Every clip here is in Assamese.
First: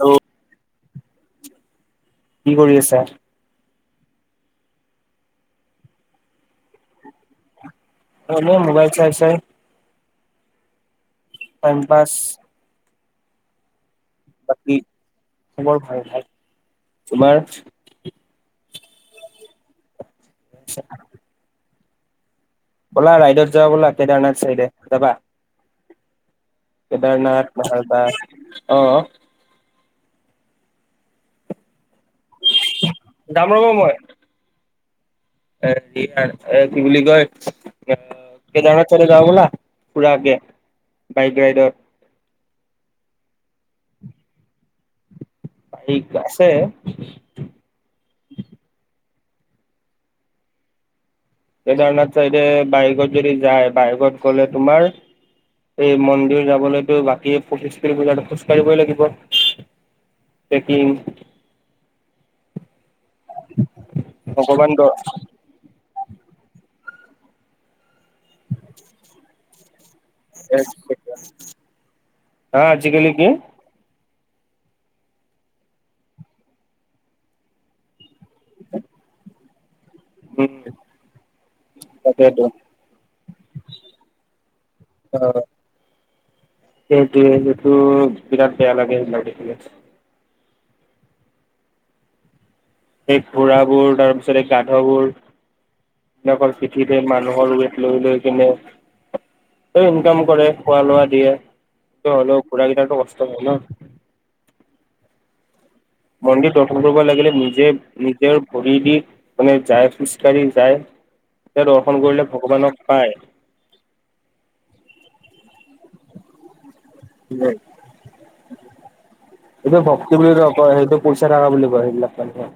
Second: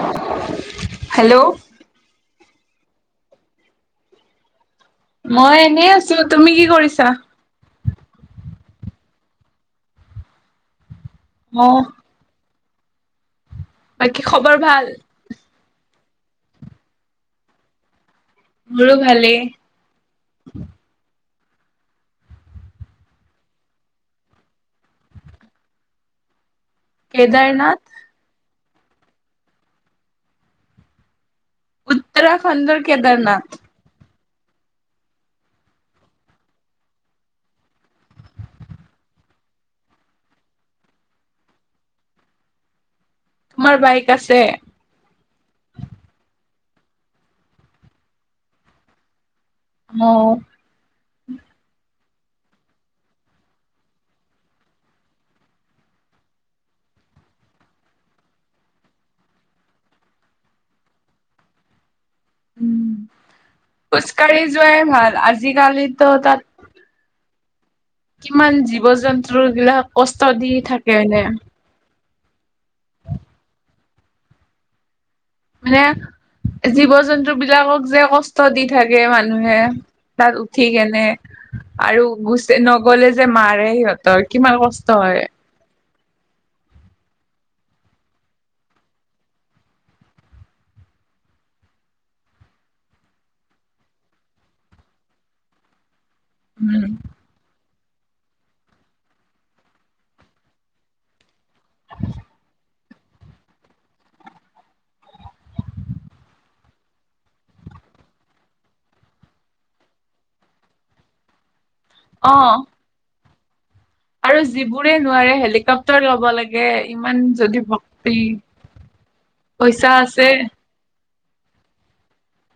হেল্ল' হেল্ল' কি কৰি আছা? মই এনেই আছো। তুমি কি কৰিছা? অ' মই মোবাইল চাই চাই অ টাইম পাছ। বাকী খবৰ ভাল? খবৰ ভাল ভাল তোমাৰ? মোৰো ভালে। নিছ ব'লা ৰাইডত যোৱা ব'লা কেদাৰনাথ চাইডে যাবা? কেদাৰনাথ মাৰদাস আহ। উত্তৰাখণ্ডৰ কেদাৰনাথ। এ এ কি বুলি কয় আহ কেদাৰনাথ চলে যওঁ বোলা পুৰা আগে বাইক ৰাইডৰ। তোমাৰ বাইক আছে? আছে। আহ। কেদাৰনাথ চাইডে বাইকত যদি যায় বাইকত গ'লে তোমাৰ এই মন্দিৰ যাবলৈতো বাকী প্ৰতিষ্ঠতি পূজাত খোজ কঢ়িবই লাগিব। পেকিং। উ খোজকাঢ়ি ভগৱান যোৱাই ভাল আজি কালিতো তাত কিমান জীৱ জন্তু বিলাক কষ্ট দি থাকে এনে। অজিকাল কি? মানে জীৱ জন্তু বিলাকক যে কষ্ট দি থাকে মানুহে। তাত উম উঠি কেনে আৰু তাকেইতো গুচ নগলে যে মাৰে সিহঁতৰ কিমান কষ্ট হয়। সেইটোৱেটো বিৰাট বেয়া লাগে সেইবিলাক দেখিলে। সেই ঘোৰা বোৰ তাৰ পিছত স গাধবোৰকল উম পিঠিতে মানুহৰ লৈ লৈ কিনে ইনকাম কৰে খোৱা লোৱা দিয়ে। হলও ঘোৰা কেইটাৰটো বস্ত হয় ন। মন্দিৰ দৰ্থন কৰিব লাগিলে নিজে নিজৰ ভৰি দি মানে যাই খোজকাাঢ়ি যায় [inaudible] তে দৰ্শন কৰিলে অ ভগৱানক পায়। আৰু যিবোৰে নোৱাৰে হেলিকপটাৰ ল'ব লাগে। ইমান যদি ভক্তি এইটো পইচা ভক্তি আছে। বুলি নকয় সেইটো পইচা থকা বুলি কয় সেইবিলা মহনুক।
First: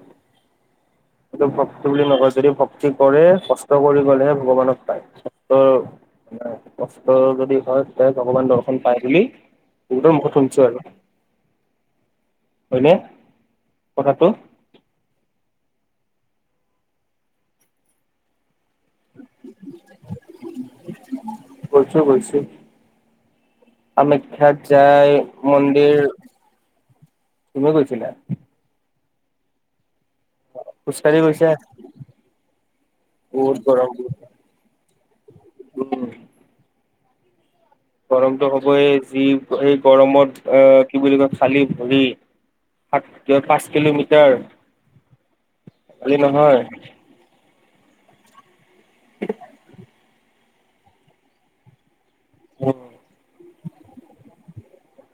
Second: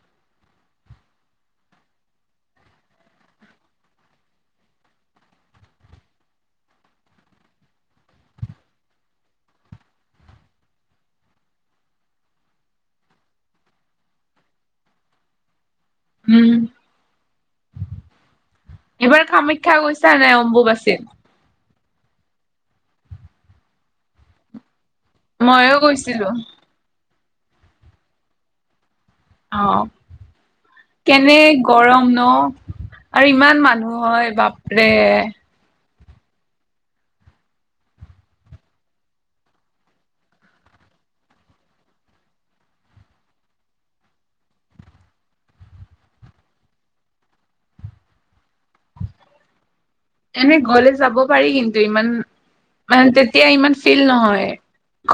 ভক্তি বুলি নকয় যদি ভক্তি কৰে কষ্ট কৰি গ'লেহে ভগৱানক পায়। কষ্ট যদি হয় তে ভগৱান দৰ্শন পায় বুলি ম গঠনছ আৰু হয়নে কথাটো। উম। এইবাৰ কামাখ্যা গৈছা নাই অম্বু বাছি? গৈছোঁ গৈছোঁ কামাখ্যা যাই মইয়ো মন্দিৰ গৈছিলো তুমি গৈছিলা? অহ। খোজকাঢ়ি কেনে গৈছা গৰম ন আৰু বহুত ইমান গৰম মানুহ হয় বাপৰে। গৰমতটো হ'বই যি এই গৰমত আহ কি বুলি কয় খালি ভৰি সাত ক পাঁচ কিলোমিটাৰ খালি নহয়। [unintelligible] এ গলে যাব পাৰি কিন্তু ইমান উম মানে তেতিয়া ইমান ফিল নহয়।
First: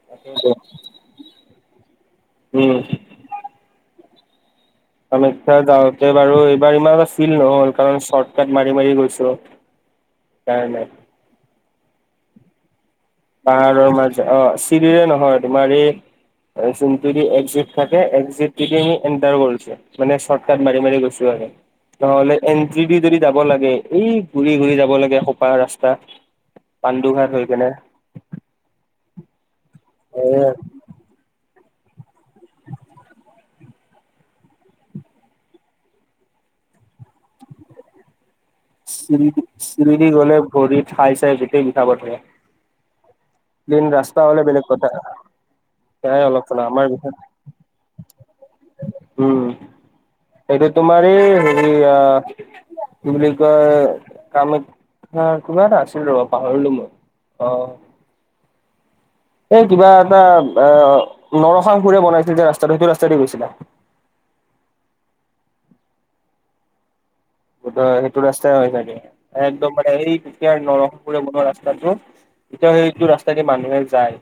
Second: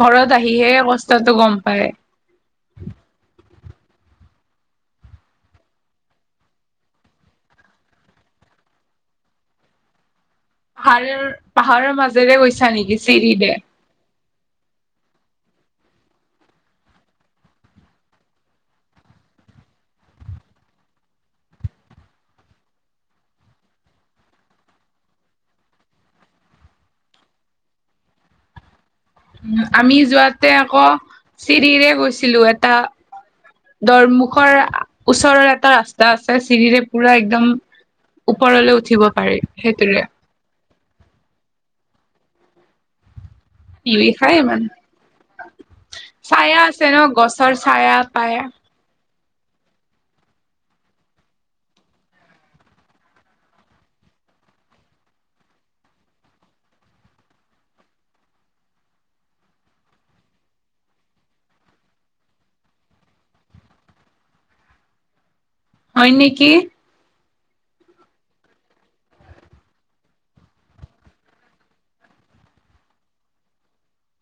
ঘৰত আহিহে কষ্টাটো গম পায়। উম। আমিয়া যাওঁতে বাৰু এইবাৰ ইমান এটা ফিল নহল কাৰণ চৰ্টকাট মাৰি মাৰি গৈছো। কাৰণে পাহাৰৰ পাহাৰৰ মাজেৰে গৈছা নেকি? চিৰিৰে পাহাৰৰ মাজে অ' চিৰিৰে নহয় তোমাৰ এই নদি এক্সিট থাকে এক্সিট আমি এণ্টাৰ কৰিছো মানে শৰ্টকাট মাৰি মাৰি গৈছো আৰু। [unintelligible] নহ'লে এণ্ট্ৰি দি যদি যাব লাগে, এই ঘূৰি-ঘূৰি যাব লাগে একখোপা ৰাস্তা। পাণ্ডুঘাট হৈ কিনে। আমি এ যোৱাতে আকৌ চিৰিৰে গৈছিলোঁ। এটা দোৱাৰমুখৰ ওচৰৰ এটা ৰাস্তা আছে, চিৰিৰে পুৰা একদম ওপৰলৈ উঠিব পাৰি সেইটোৰে চিৰি-চিৰিদি গ'লে ভৰি ঠাই-চাই গোটেই বিষাব ধৰে। ক্লিন ৰাস্তা হ'লে বেলেগ কথা। সেয়াই অলপ ছায়া চলপ আমাৰ আছে ন' বিষয়ে গছৰ ছায়া-তায়া। উম। এইটো তোমাৰ এই হেৰি আ কি বুলি কয় কামত কামাখ্যা, কিবা এটা আছিল ৰবা পাহৰিলোঁ মই। অহ। এই কিবা এটা অহ, নৰসাং সুৰে বনাইছিলে যে ৰাস্তাটো, সেইটো ৰাস্তাই দি গৈছিলা। [inaudible] হয় নেকি। সেইটো ৰাস্তাই হয় চাগে একদম মানে এই দুটা নৰসিংপুৰে বনোৱা ৰাস্তাটো। এতিয়া সেইটো ৰাস্তা দি মানুহে যায়।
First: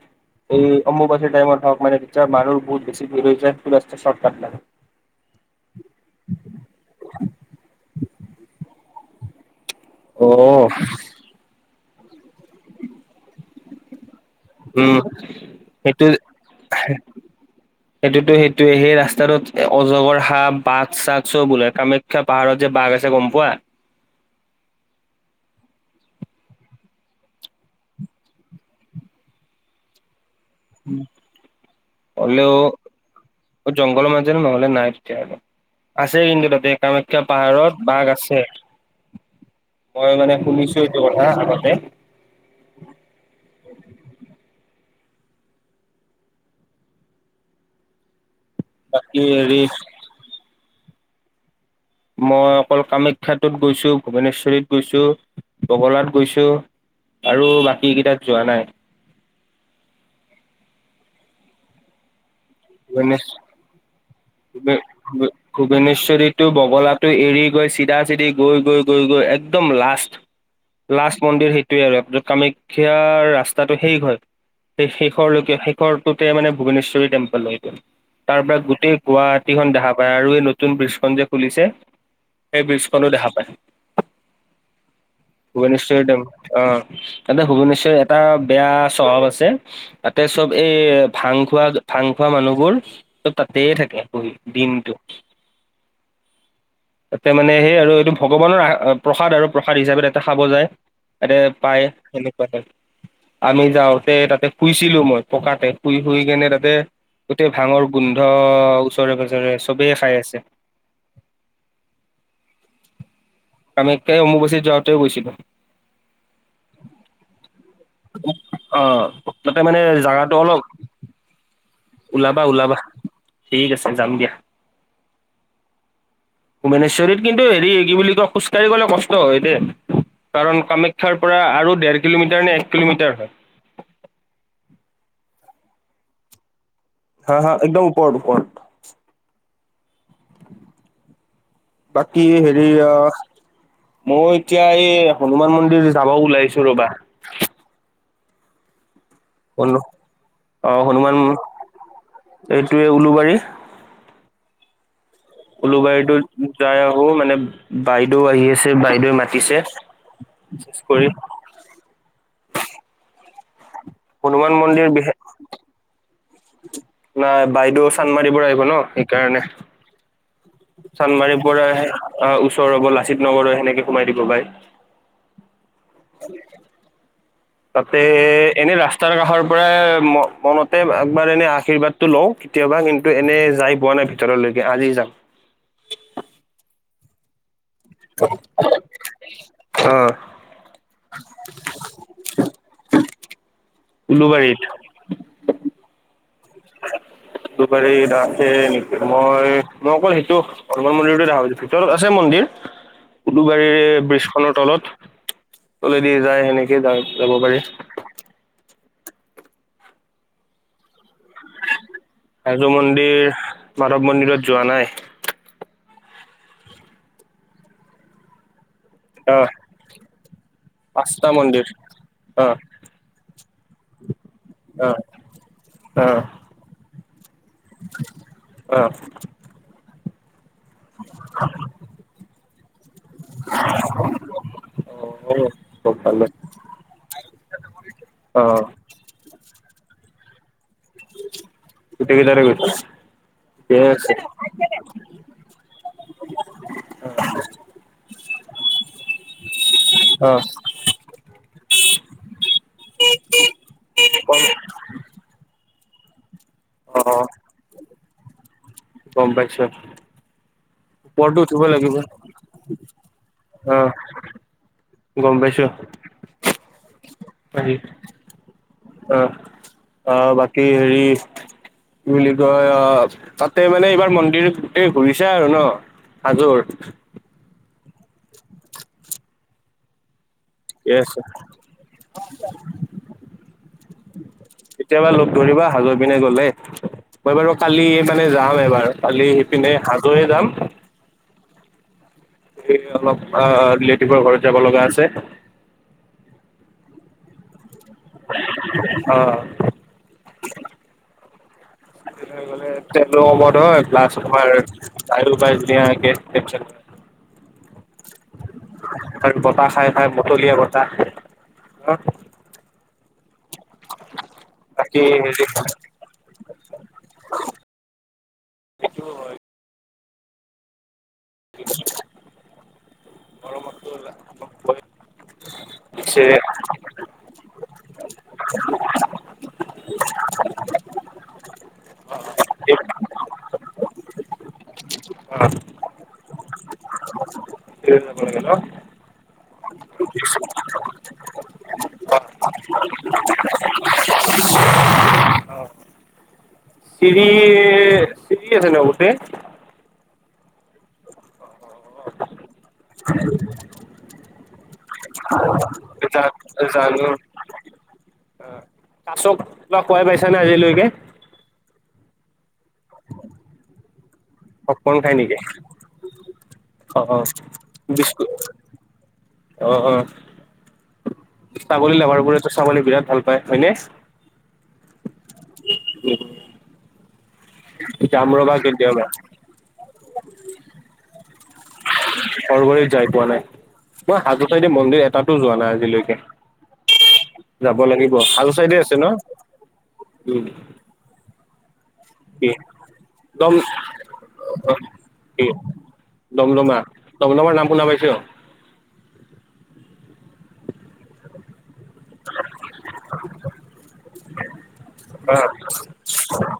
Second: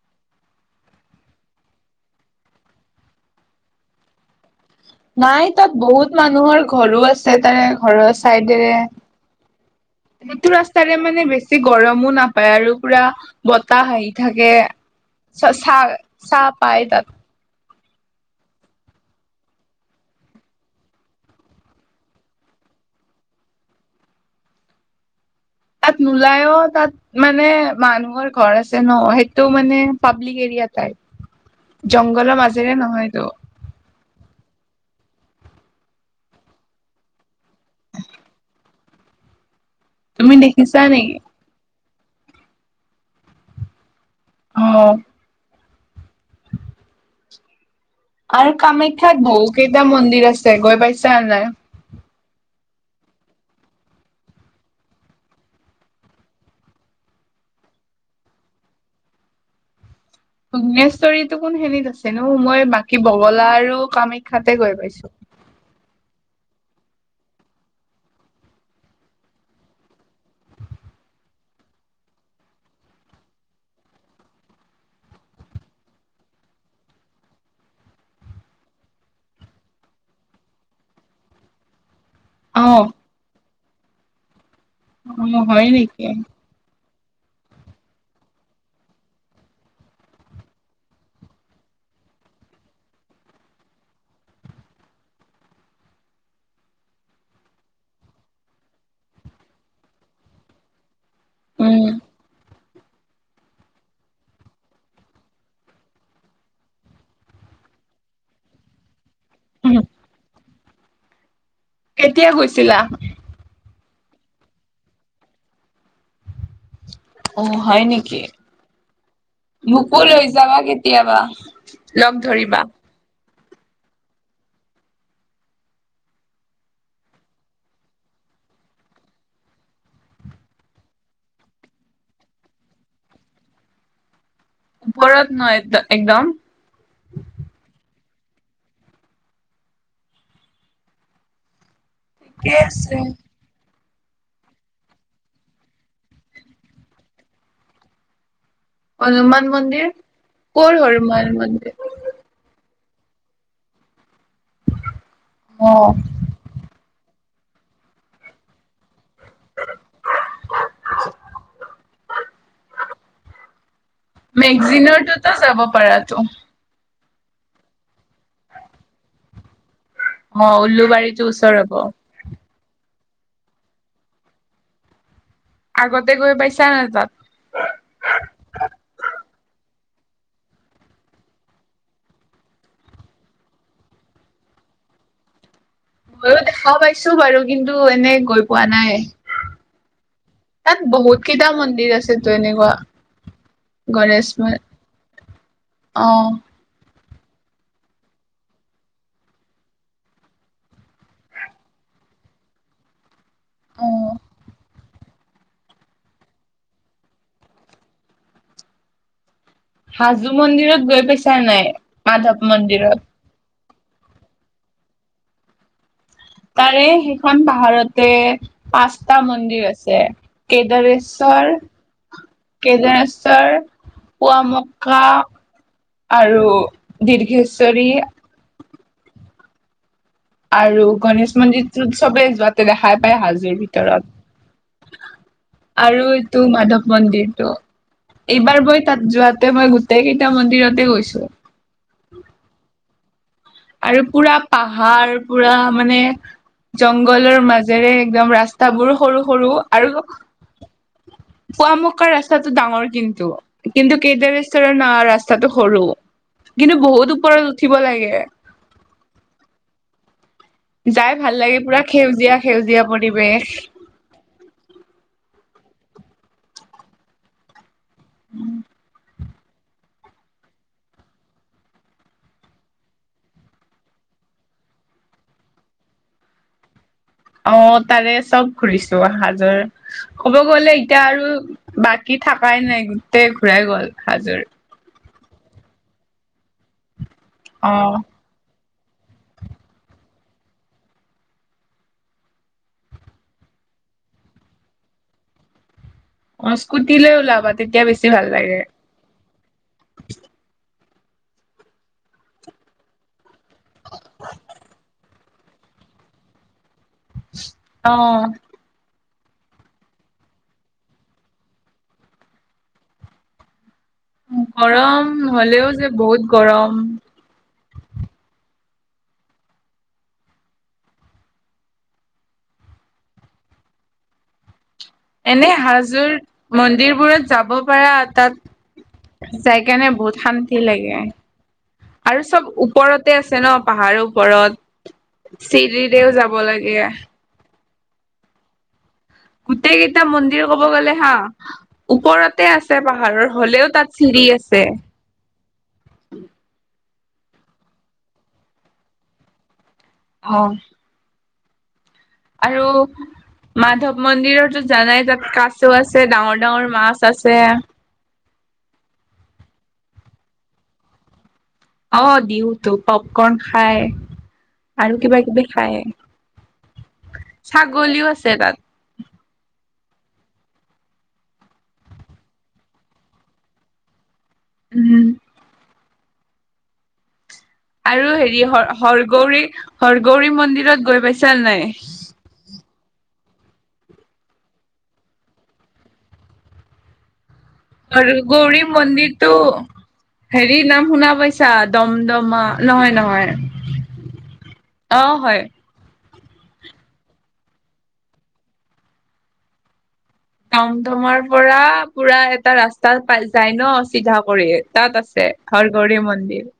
এই অম্বুবাচীৰ টাইমত হওঁক মানে যেতিয়া মানুহ বহুত বেছি ভিৰ হৈ যায়, সেইটো ৰাস্তা শৰ্টকাট লাগে। নাই তাত বহুত মানুহৰ ঘৰো আছে তাৰে ঘৰৰ চাইডেৰে অ সেইটো ৰাস্তাৰে মানে বেছি গৰমো নাপায় আৰু পুৰা বতাহ আহি থাকে উম ছা-ছা সেইটো ছাহ পায় তাত। সেইটোতো সেইটোৱে সেই ৰাস্তাটোত অজগৰ সাপ, বাঘ-চাগ চব ওলাই কামাখ্যা পাহাৰত যে। বাঘ আছে গম পোৱা? [inaudible] তাত নোলায় অহ, তাত মানে মানুহৰ ঘৰ আছে ন' সেইটো মানে পা পাব্লিক এৰিয়া টাইপ, জংঘলৰ মাজেৰে নহয়তো। তে' নহ'লে নাই তেতিয়া হ'লে। আছে কিন্তু তাতে কামাখ্যা পাহাৰত বাঘ আছে। [inaudible] মই তুমি মানে দেখিছা শুনিছোঁ এইটো নেকি? কথা আগতে। অহ। আৰু বাকী কামাখ্যাত বহু হেৰি কেইটা মন্দিৰ আছে গৈ পাইছানে নাই? মই অকল কামাখ্যাটোত গৈছোঁ, ভূৱনেশ্বৰীত গৈছোঁ, বগলাত গৈছোঁ। আৰু বাকী কেইটাত যোৱা নাই। ভুৱনেশ্বৰীতো কোনখিনিত আছে নো? মই বাকী ভূৱনেশ বগলা আৰু কামাখ্যাতে গৈ পাইছোঁ। এইটো বগলাটো এৰি গৈ চিধা-চিধি গৈ, গৈ, গৈ, গৈ, একদম লাষ্ট। লাষ্ট মন্দিৰ সেইটোৱেই আৰু তাৰপিছত কামাখ্যাৰ ৰাস্তাটো শেষ হয়। সেই শেষৰলৈকে শেষৰটোতে মানে ভূৱনেশ্বৰী টেম্পল হয়। তাৰ পৰা গোটেই গুৱাহাটীখন দেখা পায় আৰু এই নতুন ব্ৰ্ৰীজখন যে খুলিছে সেই অ', বীজখনো দেখা পায় অ', হয় ভুৱেনিশ্বৰি নেকি? টেম অহ তাতে ভুৱনেশ্বৰ এটা বেয়া চহৰ আছে, তাতে চব এই ভাং খোৱা ভাং ভাং খোৱা মানুহবোৰ চব তাতেই থাকে বহি দিনটো। তাতে মানে সেই আৰু এইটো ভগৱানৰ প্ৰসাদ আৰু প্ৰসাদ হিচাপে তাতে খাব যায়। তাতে পায় উম, সেনেকুৱা টাইপ। আমি যাওঁতে তাতে শুনিছিলো মই পকাতে শুই-শুই কেনে তাতে গোটেই ভাংৰ গোন্ধ ওচৰে পাজৰে চবেই খাই আছে। কেতিয়া গৈছিলা? কামেখ্যা অম্বুবাচিত যাওঁতেই গৈছিলোঁ। [unintelligible] অহ, হয় নেকি? অ তাতে মানে মোকো লৈ জাগাটো যাবা অলপ কেতিয়াবা। লগ ওলাবা ধৰিবা ওলাবা ঠিক আছে যাম দিয়া [unintelligible] ভূৱনেশ্বৰীত কিন্তু হেৰি কি বুলি কয় খোজকাঢ়ি গলে কষ্ট হয় কাৰণ কামাখ্যাৰ পৰা আৰু দেৰ কিলোমিটাৰ নে এক কিলোমিটাৰ হয় ওপৰত ন একদম হা হা একদম ওপৰ ওৰ বাকি ঠিকে হেৰি আ আছে। মই এতিয়া এই হনুমান মন্দিৰ যাব ওলাইছো ৰবা হনুমান মন্দিৰ অ কৰ হনুমান মন্দিৰ তে উওলুবাৰী অ', উলুবাৰীটো যাই আহো মানে বাইদেউ আহি আছে বাইদেউ মাতিছে বিশ কৰি [unintelligible] হনুমান মন্দিৰ বিশেষ মেগজনৰততো যাব পাৰাাতো নাই বাইদেউ চান্দমাৰিব আহিব ন সেইকাৰণে অ উল্লুবাৰীতো চান্মাৰীৰ ওচৰ হব পৰা ওচৰ হ'ব লাচিত নগৰ সেনেকে সোমাই দিব বাই আগতে গৈ পাইছা নাই তাত তাতে এনে ৰাস্তাৰ কাষৰ পৰা ম মনতে একবাৰ এনে আশীৰ্বাদটো লওঁ কেতিয়াবা কিন্তু এনে যাই পোৱা নাই ভিতৰলৈকে আজি যাম [unintelligible] ময়ো দেখাও পাইছো বাৰু কিন্তু এনে গৈ পোৱা নাই অ তাত বহুত কেইটা মন্দিৰ আছেতো এনেকুৱা গণেশ ম উলুবাৰীত অ [unintelligible] দুবাৰীছে নেকি মই মই অকল সেইটো হনুমান মন্দিৰটো দেখাছো ভিতৰত আছে মন্দিৰ উলু অ গাড়ীৰ ব্ৰীজখনৰ তলত তলেদি যায় সেনেকেই যা যাব পাৰি হাজো মন্দিৰত গৈ পাইছা নাই মাধৱ হাজো মন্দিৰত মন্দিৰ মাধৱ মন্দিৰত যোৱা নাই তাৰে সেইখন পাহাৰতে পাঁচটা আহ মন্দিৰ আছে পাঁচটা কেদৰেশ্বৰ মন্দিৰ আহ কেদনশৰ আহ পোৱা [inaudible] আহ আৰু দীৰ্ঘেশ্বৰী আহ আৰু গণেশ মন্দিৰটো চবেই যোৱাতে দেখাই পায় হাজোৰ ভিতৰত আৰু এইটো মাধৱ মন্দিৰটো অ এইবাৰ বৈ তাত যোৱাত মই গোটেই কেইটা মন্দিৰত গট গদাৰ [inaudible] আৰু পুৰা পাহাৰ পুৰা মানে জংঘলৰ মাজেৰে একদম ৰাস্তাবোৰ সৰু সৰু আৰু অ পুৱামক্কা ৰাস্তাটো ডাঙৰ কিন্তু কিন্তু কেইডাৰ ৰেষ্টৰে ৰাস্তাটো সৰু কিন্তু বহুত ওপৰত উঠিব লাগে বম্পেশৰ যাই ভাল লাগে পুৰা সেউজীয়া সেউজীয়া পৰিৱেশ অ [unintelligible] পাৰি উম অ অ বাকী হেৰি বুলি কয় অ তাতে মানে এইবাৰ মন্দিৰ গোটেই ঘূৰিছে আৰু ন হাজৰ অ' তাৰে চব ঘুৰিছো অজৰ ক'ব গ'লে ঠিকে এতিয়া আছে আৰু বাকী থাকাই নাই গোটেই ঘূৰাই গ'ল হাজৰি। কেতিয়াবা লগ ধৰিবা হাজৰি পিনে গলে মই বাৰু কালি অ মানে যাম এবাৰ। কালি সিপিনে হাজহয় যাম। এই অলপ অ' ৰিলেটিভৰ ঘৰত যাব লগা আছে। অ' স্কুটিলৈ ওলাবা তেতিয়া বেছি ভাল লাগে। অ'। [inaudible] অ তি বতাহ খাই খাই বতলীয়া বতাহ হ। বাকী গৰম হেৰি হ'লেও যে বহুত গৰম। সেইটো হয়। মৰ মত। এনে হাজোৰ মন্দিৰবোৰত যাব পৰা তাত সেইকাৰণে বহুত শান্তি লাগে। আৰু চ'ব ওপৰতে আছে ন পাহাৰৰ ওপৰত। চিৰিদেও যাব লাগে। স বাগে ন। গোটেই কেইটা মন্দিৰ ক'ব গ'লে হা ওপৰতে আছে পাহাৰৰ হলেও তাত চিৰি আছে। চিৰি চিৰি আছে ন গোটেই। অ'। আৰু মাধৱ মন্দিৰতো জানাই তাত কাছো আছে জান ডাঙৰ ডাঙৰ মাছ আছে। অ' কাছক ল খোৱাই পাইছ নে আজিলৈকে? অ' দিওতো পপকন খায় আৰু পপকৰ্ন খাই কিবা নেকি কিবি খায়। অ' অ' বি ছাগলীও আছে তাত অ' অ'। ছাগলী লাভাৰবোৰেতো ছাগলী বিৰাট ভাল পায় হয়নে। উম, হম। উম। আৰু হেৰি হ হৰগৌৰী হৰগৌৰী মন্দিৰত গৈ পাইছা নাই? শৰগত যায় মই হাজোতাইদেৱ মন্দিৰ এটাতো যোৱা নাই আজিলৈকে। যাব আৰু লাগিব হাজো গৌৰী চাইডে আছে ন মন্দিৰতটো উম হেৰি নাম শুনা পাইছা দমদমা কি নহয় নহয় দম অ' হয়। কি দমদমা দমদমাৰ নাম শুনা পাইছো। দম ধমাৰ পৰা পুৰা এটা ৰাস্তা পাই যায় ন চিধা কৰি তাত আছে ঘৰগৰি মন্দিৰ।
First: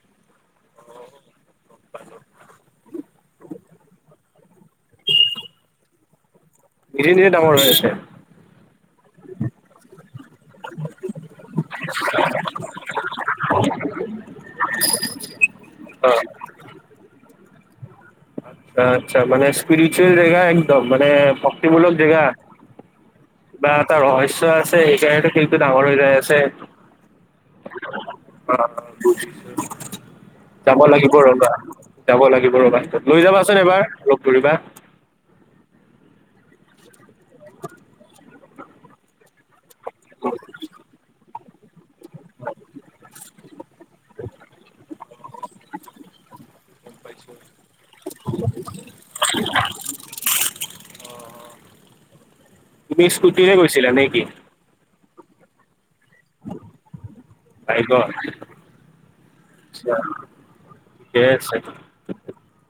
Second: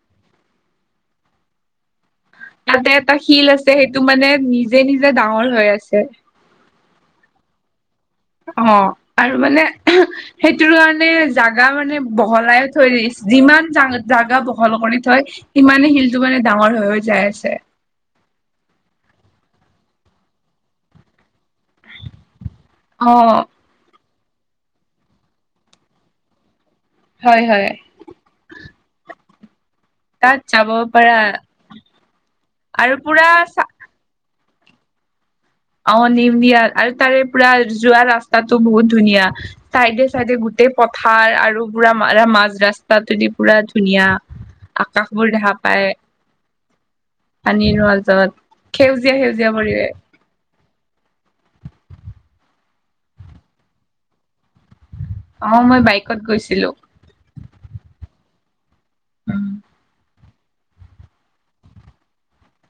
তাতে এটা শিল আছে সেইটো মানে নিজে নিজে ডাঙৰ হৈ আছে। ধিৰে ধিৰে ডাঙৰ হৈ আছে। অ' আৰু মানে সেইটোৰ কাৰণে জাগা মানে বহলাই থৈ দিছে। যিমান জ জাগা বহল কৰি থয় সিমানে অ শিলটো মানে ডাঙৰ হৈ যাই আছে। আচ্ছা মানে স্পিৰিচুৱেল জেগা একদম মানে ভক্তিমূলক জেগা। অ বা তাৰ ৰহস্য় আছে সেইকাৰণো খিলটো ডাঙৰ হৈ যায় আছে। হয় হয় অ' বুজিছোঁ। তাত যাব লাগিব পাৰা ৰবা যাব লাগিব ৰ'বা আৰু লৈ পুৰা যাবাচোন এবাৰ। কৰিবা। অ' নিউনিয়াৰ আৰু তাৰে পুৰা যোৱা ৰাস্তাতো বহুত ধুনীয়া। চাইডে চাইডে গোটেই পথাৰ আৰু পুৰা মাজ ৰাস্তা তদি পুৰা ধুনীয়া। আকাশবোৰ দেখা পায়। পানী ৰোৱাল জলত সেউজীয়া সেউজীয়া পৰিৱেশ। অ', অ'তুমি স্কুটিৰে গৈছিলা নেকি? অ' মই বাইকত গৈছিলোঁ। আছা ঠিকেই আছে।